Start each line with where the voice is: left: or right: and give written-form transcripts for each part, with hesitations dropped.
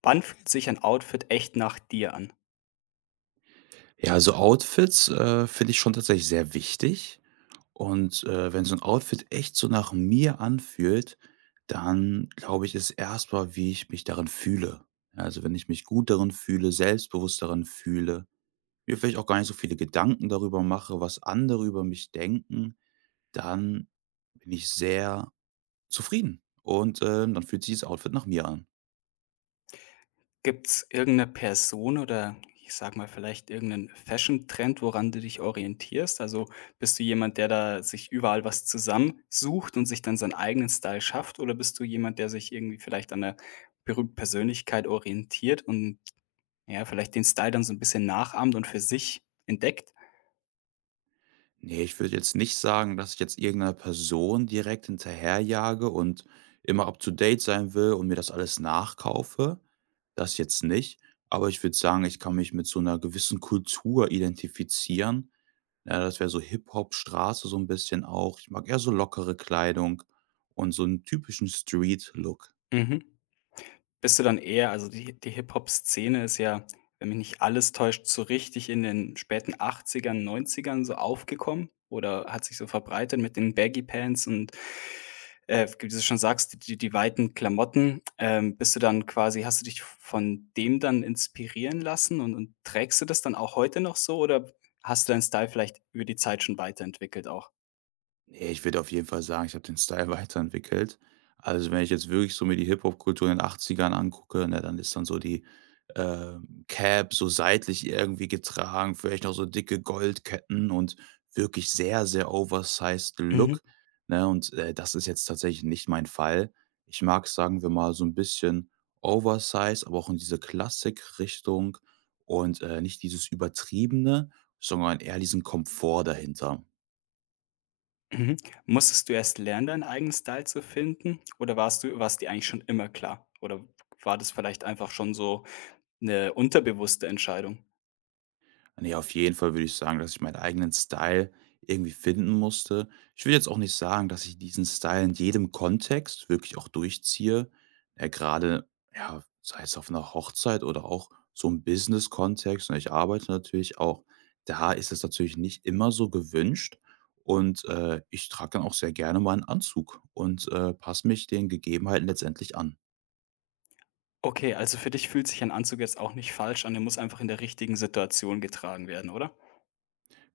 left: Wann fühlt sich ein Outfit echt nach dir an?
right: Ja, also Outfits, finde ich schon tatsächlich sehr wichtig. Und, wenn so ein Outfit echt so nach mir anfühlt, dann glaube ich, ist erst mal, wie ich mich darin fühle. Ja, also, wenn ich mich gut darin fühle, selbstbewusst darin fühle, mir vielleicht auch gar nicht so viele Gedanken darüber mache, was andere über mich denken, dann bin ich sehr zufrieden und, dann fühlt sich das Outfit nach mir an.
left: Gibt's irgendeine Person oder ich sage mal, vielleicht irgendeinen Fashion-Trend, woran du dich orientierst? Also, bist du jemand, der da sich überall was zusammensucht und sich dann seinen eigenen Style schafft? Oder bist du jemand, der sich irgendwie vielleicht an 'ner berühmten Persönlichkeit orientiert und, ja, vielleicht den Style dann so ein bisschen nachahmt und für sich entdeckt?
right: Ne, ich würde jetzt nicht sagen, dass ich jetzt irgend Person direkt hinterherjage und immer up to date sein will und mir das alles nachkaufe. Das jetzt nicht. Aber ich würde sagen, ich kann mich mit so einer gewissen Kultur identifizieren. Ja, das wäre so Hip-Hop, Straße so ein bisschen auch. Ich mag eher so lockere Kleidung und so einen typischen Street-Look.
left: Mhm. Bist du dann eher, also die Hip-Hop-Szene ist ja, wenn mich nicht alles täuscht, so richtig in den späten Achtzigern, Neunzigern so aufgekommen oder hat sich so verbreitet mit den Baggy Pants und, wie du schon sagst, die weiten Klamotten. Bist du dann quasi, hast du dich von dem dann inspirieren lassen und trägst du das dann auch heute noch so oder hast du deinen Style vielleicht über die Zeit schon weiterentwickelt auch?
right: Ne, ich würde auf jeden Fall sagen, ich habe den Style weiterentwickelt. Also, wenn ich jetzt wirklich so mir die Hip-Hop-Kultur in den 80ern angucke, ne, dann ist dann so die, Cap so seitlich irgendwie getragen, vielleicht noch so dicke Goldketten und wirklich sehr, sehr oversized Look, ne? Und, das ist jetzt tatsächlich nicht mein Fall. Ich mag, sagen wir mal, so ein bisschen oversized, aber auch in diese Klassik-Richtung und, nicht dieses Übertriebene, sondern eher diesen Komfort dahinter.
left: Mhm. Musstest du erst lernen, deinen eigenen Style zu finden, oder warst dir eigentlich schon immer klar? Oder war das vielleicht einfach schon so eine unterbewusste Entscheidung?
right: Ne, auf jeden Fall würde ich sagen, dass ich meinen eigenen Style irgendwie finden musste. Ich will jetzt auch nicht sagen, dass ich diesen Style in jedem Kontext wirklich auch durchziehe. Gerade ja, sei es auf einer Hochzeit oder auch so 'n Business-Kontext, ne? Ich arbeite natürlich auch. Da ist es natürlich nicht immer so gewünscht und, ich trage dann auch sehr gerne mal einen Anzug und, passe mich den Gegebenheiten letztendlich an.
left: Okay, also für dich fühlt sich ein Anzug jetzt auch nicht falsch an, der muss einfach in der richtigen Situation getragen werden, oder?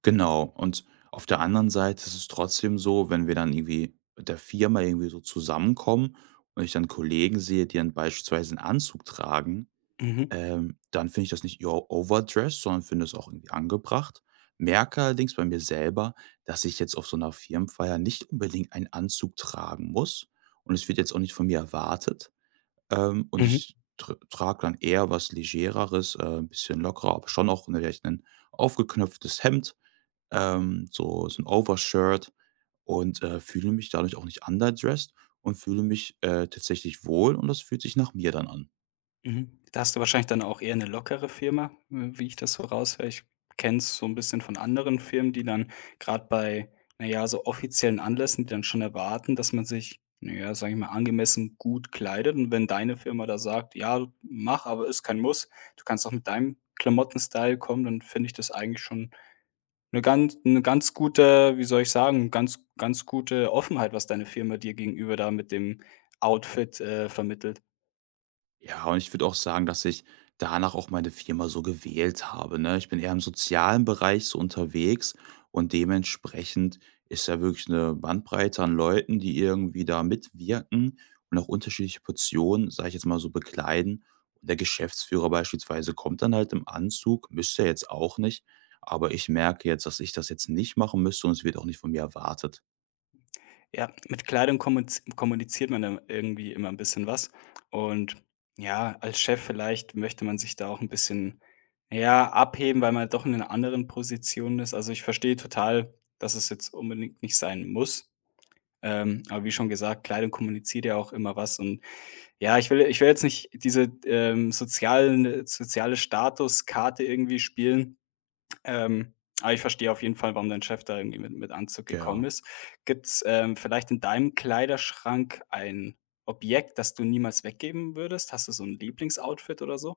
right: Genau. Und auf der anderen Seite ist es trotzdem so, wenn wir dann irgendwie mit der Firma irgendwie so zusammenkommen und ich dann Kollegen sehe, die dann beispielsweise einen Anzug tragen,
left: Mhm.
right: dann finde ich das nicht o overdressed, sondern finde es auch irgendwie angebracht. Merke allerdings bei mir selber, dass ich jetzt auf so einer Firmenfeier nicht unbedingt einen Anzug tragen muss und es wird jetzt auch nicht von mir erwartet. Und
left: Mhm.
right: ich tr trage dann eher was Legereres, ein bisschen lockerer, aber schon auch ne, vielleicht ein aufgeknöpftes Hemd so ein Overshirt und, fühle mich dadurch auch nicht underdressed und fühle mich, tatsächlich wohl und das fühlt sich nach mir dann an.
left: Mhm. Da hast du wahrscheinlich dann auch eher eine lockere Firma, w wie ich das so raushöre. Ich kenne es so ein bisschen von anderen Firmen, die dann gerade bei, naja, so offiziellen Anlässen, die dann schon erwarten, dass man sich, naja, ja, sage ich mal, angemessen gut kleidet. Und wenn deine Firma da sagt: „Ja, mach, aber ist kein Muss. Du kannst auch mit deinem klamotten kommen", dann finde ich das eigentlich schon eine ganz gute, wie soll ich sagen, ganz ganz gute Offenheit, was deine Firma dir gegenüber da mit dem Outfit, vermittelt.
right: Ja, und ich würde auch sagen, dass ich danach auch meine Firma so gewählt habe, ne? Ich bin eher im sozialen Bereich so unterwegs und dementsprechend ist ja wirklich eine Bandbreite an Leuten, die irgendwie da mitwirken und auch unterschiedliche Portionen, sage ich jetzt mal so, bekleiden. Und der Geschäftsführer beispielsweise kommt dann halt im Anzug, müsste er jetzt auch nicht, aber ich merke jetzt, dass ich das jetzt nicht machen müsste und es wird auch nicht von mir erwartet.
left: Ja, mit Kleidung kommuniziert man dann irgendwie immer ein bisschen was. Und ja, als Chef vielleicht möchte man sich da auch ein bisschen, ja, abheben, weil man doch in einer anderen Position ist. Also, ich verstehe total, dass es jetzt unbedingt nicht sein muss. Aber wie schon gesagt, Kleidung kommuniziert ja auch immer was. Und ja, ich will jetzt nicht diese, soziale Statuskarte irgendwie spielen, ähm, aber ich verstehe auf jeden Fall, warum dein Chef da irgendwie mit Anzug gekommen
right: Ja.
left: ist. Gibt's, vielleicht in deinem Kleiderschrank ein Objekt, das du niemals weggeben würdest? Hast du so ein Lieblingsoutfit oder so?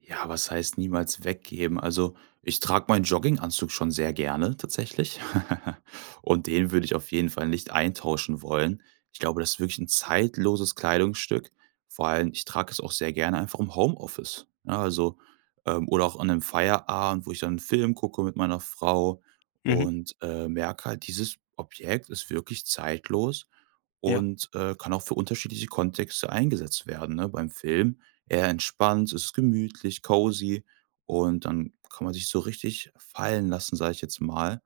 right: Ja, was heißt niemals weggeben? Also, ich trage meinen Jogginganzug schon sehr gerne tatsächlich und den würde ich auf jeden Fall nicht eintauschen wollen. Ich glaube, das ist wirklich ein zeitloses Kleidungsstück. Vor allem, ich trage es auch sehr gerne einfach im Homeoffice, ja, also, oder auch an 'nem Feierabend, wo ich dann 'n Film gucke mit meiner Frau
left: Mhm,
right: und, merke halt, dieses Objekt ist wirklich zeitlos
left: ja.
right: und, kann auch für unterschiedliche Kontexte eingesetzt werden, ne? Beim Film eher entspannt, es ist gemütlich, cozy und dann kann man sich so richtig fallen lassen, sage ich jetzt mal.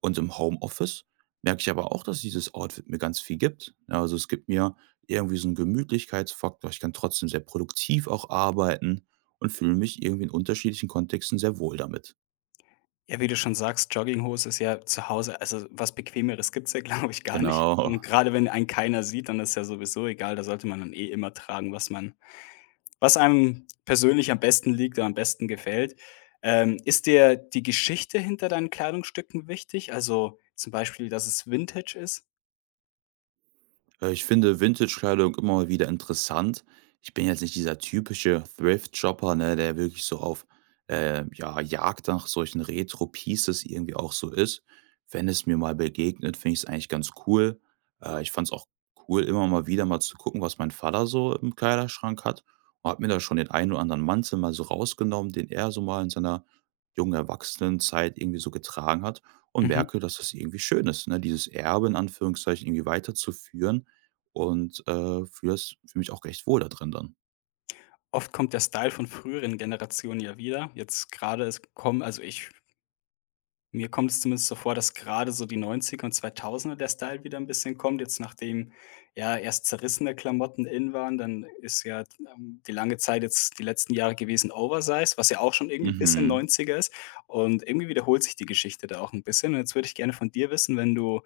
right: Und im Homeoffice merke ich aber auch, dass dieses Outfit mir ganz viel gibt. Ja, also, es gibt mir irgendwie so 'n Gemütlichkeitsfaktor. Ich kann trotzdem sehr produktiv auch arbeiten und fühle mich irgendwie in unterschiedlichen Kontexten sehr wohl damit.
left: Ja, wie du schon sagst, Jogginghose ist ja zu Hause, also, was Bequemeres gibt's ja, glaube ich, gar nicht.
right: Genau.
left: Und gerade wenn einen keiner sieht, dann ist ja sowieso egal, da sollte man dann eh immer tragen, was einem persönlich am besten liegt oder am besten gefällt. Ist dir die Geschichte hinter deinen Kleidungsstücken wichtig? Also, zum Beispiel, dass es Vintage ist?
right: Ich finde Vintage-Kleidung immer mal wieder interessant. Ich bin jetzt nicht dieser typische Thrift-Shopper, ne, der wirklich so auf, ja, Jagd nach solchen Retro-Pieces irgendwie auch so ist. Wenn es mir mal begegnet, finde ich es eigentlich ganz cool. Ich fand es auch cool, immer mal wieder mal zu gucken, was mein Vater so im Kleiderschrank hat und habe mir da schon den einen oder anderen Mantel mal so rausgenommen, den er so mal in seiner jungen Erwachsenenzeit irgendwie so getragen hat und
left: Mhm.
right: merke, dass das irgendwie schön ist, ne? Dieses Erbe in Anführungszeichen irgendwie weiterzuführen und, fühlst fühle mich auch recht wohl da drin dann.
left: Oft kommt der Style von früheren Generationen ja wieder. Jetzt gerade, es kommen, also, ich mir kommt es zumindest so vor, dass gerade so die 90er und zweitausender der Style wieder ein bisschen kommt, jetzt nachdem, ja, erst zerrissene Klamotten in waren, dann ist ja, die lange Zeit jetzt, die letzten Jahre gewesen, Oversize, was ja auch schon irgendwie ein bisschen
right: Mhm.
left: neunziger ist, und irgendwie wiederholt sich die Geschichte da auch ein bisschen. Und jetzt würde ich gerne von dir wissen, wenn du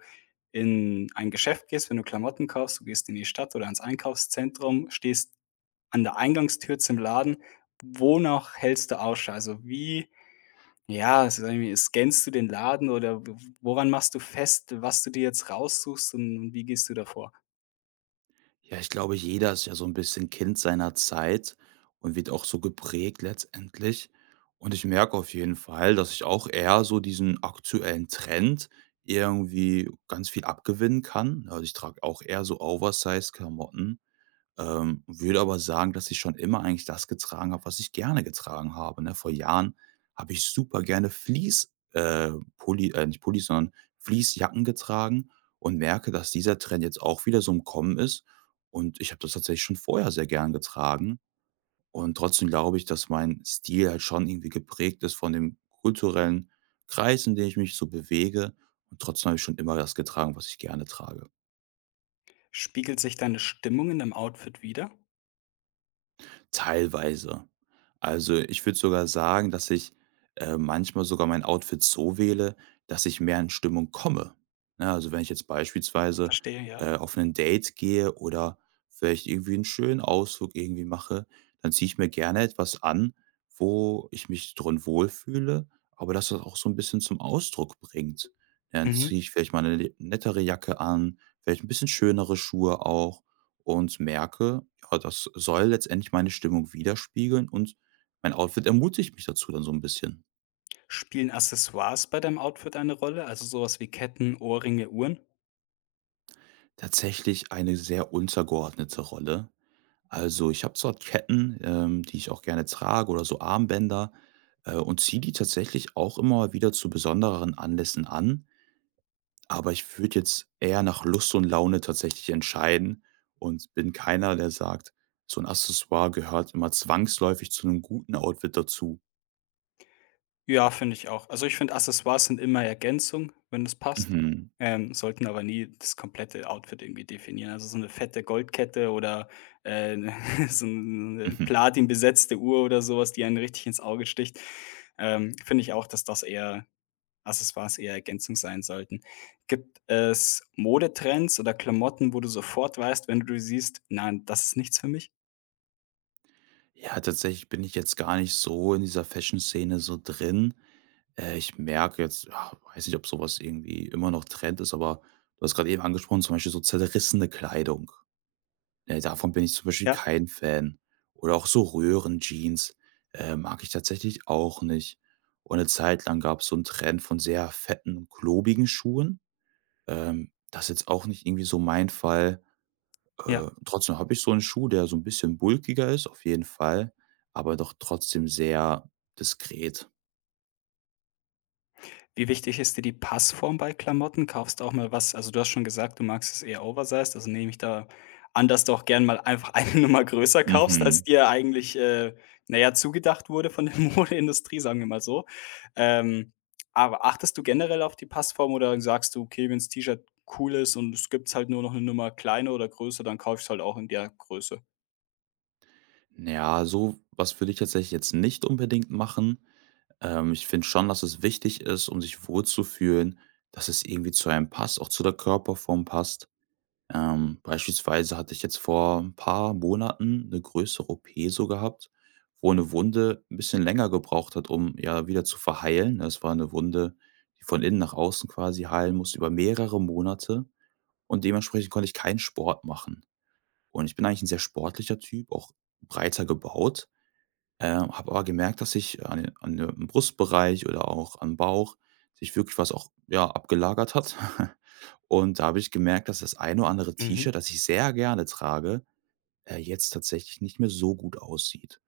left: in ein Geschäft gehst, wenn du Klamotten kaufst, du gehst in die Stadt oder ans Einkaufszentrum, stehst an der Eingangstür zum Laden, wonach hältst du Ausschau? Also, wie, ja, es ist irgendwie, scannst du den Laden oder w woran machst du fest, was du dir jetzt raussuchst und wie gehst du davor?
right: Ja, ich glaube, jeder ist ja so ein bisschen Kind seiner Zeit und wird auch so geprägt letztendlich. Und ich merke auf jeden Fall, dass ich auch eher so diesen aktuellen Trend irgendwie ganz viel abgewinnen kann. Also, ich trage auch eher so Oversize-Klamotten. Würde aber sagen, dass ich schon immer eigentlich das getragen habe, was ich gerne getragen habe, ne? Vor Jahren habe ich super gerne Fleece Pulli nicht Pullis, sondern Fleecejacken getragen und merke, dass dieser Trend jetzt auch wieder so im Kommen ist. Und ich habe das tatsächlich schon vorher sehr gern getragen. Und trotzdem glaube ich, dass mein Stil halt schon irgendwie geprägt ist von dem kulturellen Kreis, in dem ich mich so bewege. Und trotzdem habe ich schon immer das getragen, was ich gerne trage.
left: Spiegelt sich deine Stimmung in deinem Outfit wieder?
right: Teilweise. Also, ich würde sogar sagen, dass ich, manchmal sogar mein Outfit so wähle, dass ich mehr in Stimmung komme. Ne, also, wenn ich jetzt beispielsweise,
left: Verstehe, ja.
right: auf 'nen Date gehe oder vielleicht irgendwie einen schönen Ausflug irgendwie mache, dann ziehe ich mir gerne etwas an, wo ich mich drin wohlfühle, aber das auch so ein bisschen zum Ausdruck bringt. Ja, dann
left: Mhm.
right: ziehe ich vielleicht mal eine le nettere Jacke an, vielleicht ein bisschen schönere Schuhe auch und merke, ja, das soll letztendlich meine Stimmung widerspiegeln und mein Outfit ermutigt mich dazu dann so ein bisschen.
left: Spielen Accessoires bei deinem Outfit eine Rolle, also sowas wie Ketten, Ohrringe, Uhren?
right: Tatsächlich eine sehr untergeordnete Rolle. Also, ich habe zwar Ketten, die ich auch gerne trage oder so Armbänder, und ziehe die tatsächlich auch immer mal wieder zu besondereren Anlässen an, aber ich würde jetzt eher nach Lust und Laune tatsächlich entscheiden und bin keiner, der sagt, so ein Accessoire gehört immer zwangsläufig zu einem guten Outfit dazu.
left: Ja, finde ich auch. Also, ich finde, Accessoires sind immer Ergänzung, wenn es passt,
right: Mhm.
left: sollten aber nie das komplette Outfit irgendwie definieren. Also, so eine fette Goldkette oder, äh, so eine
right: Mhm.
left: platinbesetzte Uhr oder sowas, die einen richtig ins Auge sticht. Finde ich auch, dass das eher, Accessoires eher Ergänzung sein sollten. Gibt es Modetrends oder Klamotten, wo du sofort weißt, wenn du die siehst: „Nein, das ist nichts für mich"?
right: Ja, tatsächlich bin ich jetzt gar nicht so in dieser Fashion-Szene so drin. Ich merke jetzt, ja, weiß nicht, ob sowas irgendwie immer noch Trend ist, aber du hast gerade eben angesprochen, zum Beispiel so zerrissene Kleidung. Ne, davon bin ich zum Beispiel
left: Ja?
right: kein Fan. Oder auch so Röhrenjeans mag ich tatsächlich auch nicht. Und eine Zeit lang gab es so einen Trend von sehr fetten, klobigen Schuhen. Das ist jetzt auch nicht irgendwie so mein Fall.
left: Ja.
right: Trotzdem habe ich so einen Schuh, der so ein bisschen bulkiger ist, auf jeden Fall, aber doch trotzdem sehr diskret.
left: Wie wichtig ist dir die Passform bei Klamotten? Kaufst du auch mal was, also, du hast schon gesagt, du magst es eher oversized, also, nehme ich da an, dass du auch gern mal einfach eine Nummer größer kaufst, als
right: Mhm.
left: dir eigentlich, na ja, zugedacht wurde von der Modeindustrie, sagen wir mal so. Ähm, aber achtest du generell auf die Passform oder sagst du: „Okay, wenn's T-Shirt cool ist und es gibt's halt nur noch eine Nummer kleiner oder größer, dann kaufe ich's halt auch in der Größe"?
right: Ja, so was würde ich tatsächlich jetzt nicht unbedingt machen. Ich finde schon, dass es wichtig ist, um sich wohlzufühlen, dass es irgendwie zu einem passt, auch zu der Körperform passt. Beispielsweise hatte ich jetzt vor ein paar Monaten eine größere OP so gehabt, wo eine Wunde ein bisschen länger gebraucht hat, um, ja, wieder zu verheilen. Das war eine Wunde, die von innen nach außen quasi heilen musste über mehrere Monate und dementsprechend konnte ich keinen Sport machen. Und ich bin eigentlich ein sehr sportlicher Typ, auch breiter gebaut. Habe aber gemerkt, dass ich an den an de Brustbereich oder auch am Bauch sich wirklich was auch, ja, abgelagert hat. Und da habe ich gemerkt, dass das ein oder andere
left: Mhm.
right: T-Shirt, das ich sehr gerne trage, jetzt tatsächlich nicht mehr so gut aussieht.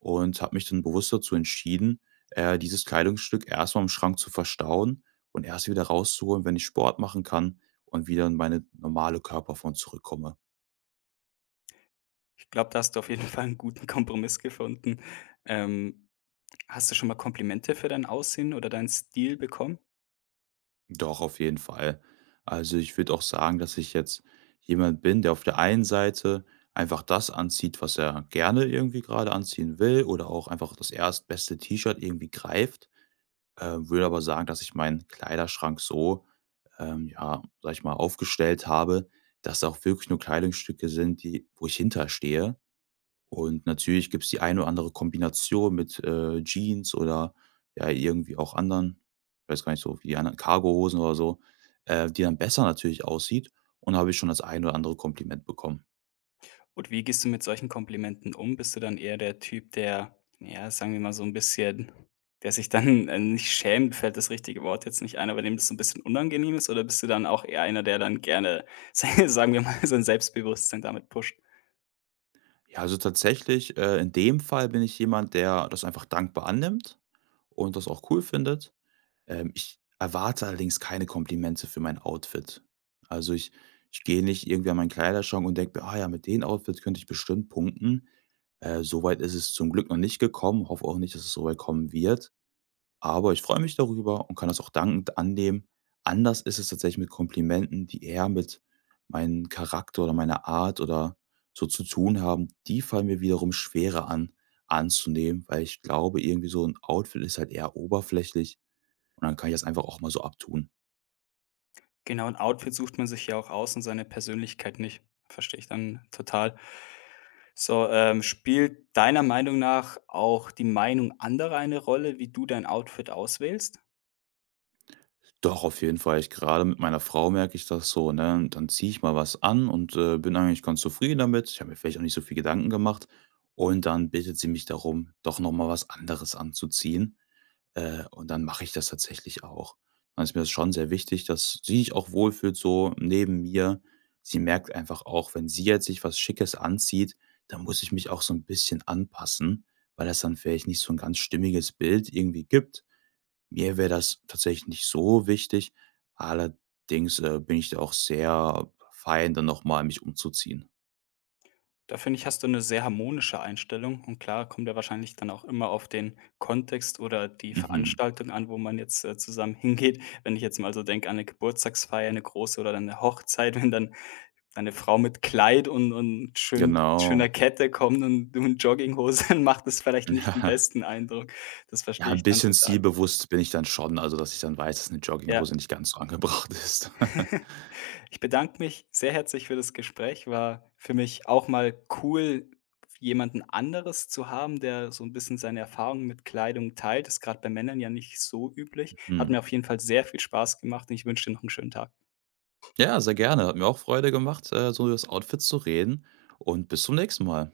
right: Und habe mich dann bewusst dazu entschieden, dieses Kleidungsstück erstmal im Schrank zu verstauen und erst wieder rauszuholen, wenn ich Sport machen kann und wieder in meine normale Körperform zurückkomme.
left: Ich glaube, da hast du auf jeden Fall einen guten Kompromiss gefunden. Ähm Hast du schon mal Komplimente für dein Aussehen oder deinen Stil bekommen?
right: Doch, auf jeden Fall. Also ich würde auch sagen, dass ich jetzt jemand bin, der auf der einen Seite einfach das anzieht, was er gerne irgendwie gerade anziehen will oder auch einfach das erstbeste T-Shirt irgendwie greift. Würde aber sagen, dass ich meinen Kleiderschrank so, ja, sag ich mal, aufgestellt habe, dass da auch wirklich nur Kleidungsstücke sind, die, wo ich hinterstehe und natürlich gibt's die eine oder andere Kombination mit, Jeans oder, ja, irgendwie auch anderen ich weiß gar nicht so, wie die anderen Cargohosen oder so, die dann besser natürlich aussieht. Und da habe ich schon das ein oder andere Kompliment bekommen.
left: Und wie gehst du mit solchen Komplimenten um? Bist du dann eher der Typ, der, ja, sagen wir mal, so ein bisschen, der sich dann, nicht schämt, fällt das richtige Wort jetzt nicht ein, aber dem das so ein bisschen unangenehm ist? Oder bist du dann auch eher einer, der dann gerne, sagen wir mal, sein Selbstbewusstsein damit pusht?
right: Ja, also tatsächlich, in dem Fall bin ich jemand, der das einfach dankbar annimmt und das auch cool findet. Ich erwarte allerdings keine Komplimente für mein Outfit. Also, ich gehe nicht irgendwie an meinen Kleiderschrank und denke „Ah ja, mit den Outfit könnte ich bestimmt punkten.“ So ist es zum Glück noch nicht gekommen, hoffe auch nicht, dass es so weit kommen wird, aber ich freue mich darüber und kann das auch dankend annehmen. Anders ist es tatsächlich mit Komplimenten, die eher mit meinem Charakter oder meiner Art oder so zu tun haben. Die fallen mir wiederum schwerer an, anzunehmen, weil ich glaube, irgendwie so ein Outfit ist halt eher oberflächlich und dann kann ich das einfach auch mal so abtun.
left: Genau, ein Outfit sucht man sich ja auch aus und seine Persönlichkeit nicht. Verstehe ich dann total. So, spielt deiner Meinung nach auch die Meinung anderer eine Rolle, wie du dein Outfit auswählst?
right: Doch, auf jeden Fall. Ich gerade mit meiner Frau merke ich das so, ne? Und dann ziehe ich mal was an und, bin eigentlich ganz zufrieden damit. Ich habe mir vielleicht auch nicht so viel Gedanken gemacht. Und dann bittet sie mich darum, doch noch mal was anderes anzuziehen. Und dann mache ich das tatsächlich auch. Dann ist mir das schon sehr wichtig, dass sie sich auch wohlfühlt so neben mir. Sie merkt einfach auch, wenn sie jetzt sich was Schickes anzieht, dann muss ich mich auch so ein bisschen anpassen, weil das dann vielleicht nicht so ein ganz stimmiges Bild irgendwie gibt. Mir wäre das tatsächlich nicht so wichtig. Allerdings, bin ich da auch sehr fein, dann nochmal mich umzuziehen.
left: Da finde ich, hast du eine sehr harmonische Einstellung, und klar, kommt ja wahrscheinlich dann auch immer auf den Kontext oder die
right: Mhm.
left: Veranstaltung an, wo man jetzt, zusammen hingeht. Wenn ich jetzt mal so denke an eine Geburtstagsfeier, eine große, oder dann eine Hochzeit, wenn dann deine Frau mit Kleid und
right: Genau.
left: schöner Kette kommt und du in Jogginghose, dann macht das vielleicht nicht den besten Eindruck. Das
right: Ja,
left: verstehe
right: ein
left: ich dann
right: bisschen
left: total.
right: stilbewusst bin ich dann schon, also, dass ich dann weiß, dass eine
left: Ja.
right: Jogginghose nicht ganz so angebracht ist.
left: Ich bedanke mich sehr herzlich für das Gespräch. War für mich auch mal cool, jemanden anderes zu haben, der so ein bisschen seine Erfahrungen mit Kleidung teilt. Ist gerade bei Männern ja nicht so üblich. Hat
right: Mhm.
left: mir auf jeden Fall sehr viel Spaß gemacht und ich wünsche dir noch einen schönen Tag.
right: Ja, sehr gerne. Hat mir auch Freude gemacht, so über das Outfit zu reden und bis zum nächsten Mal.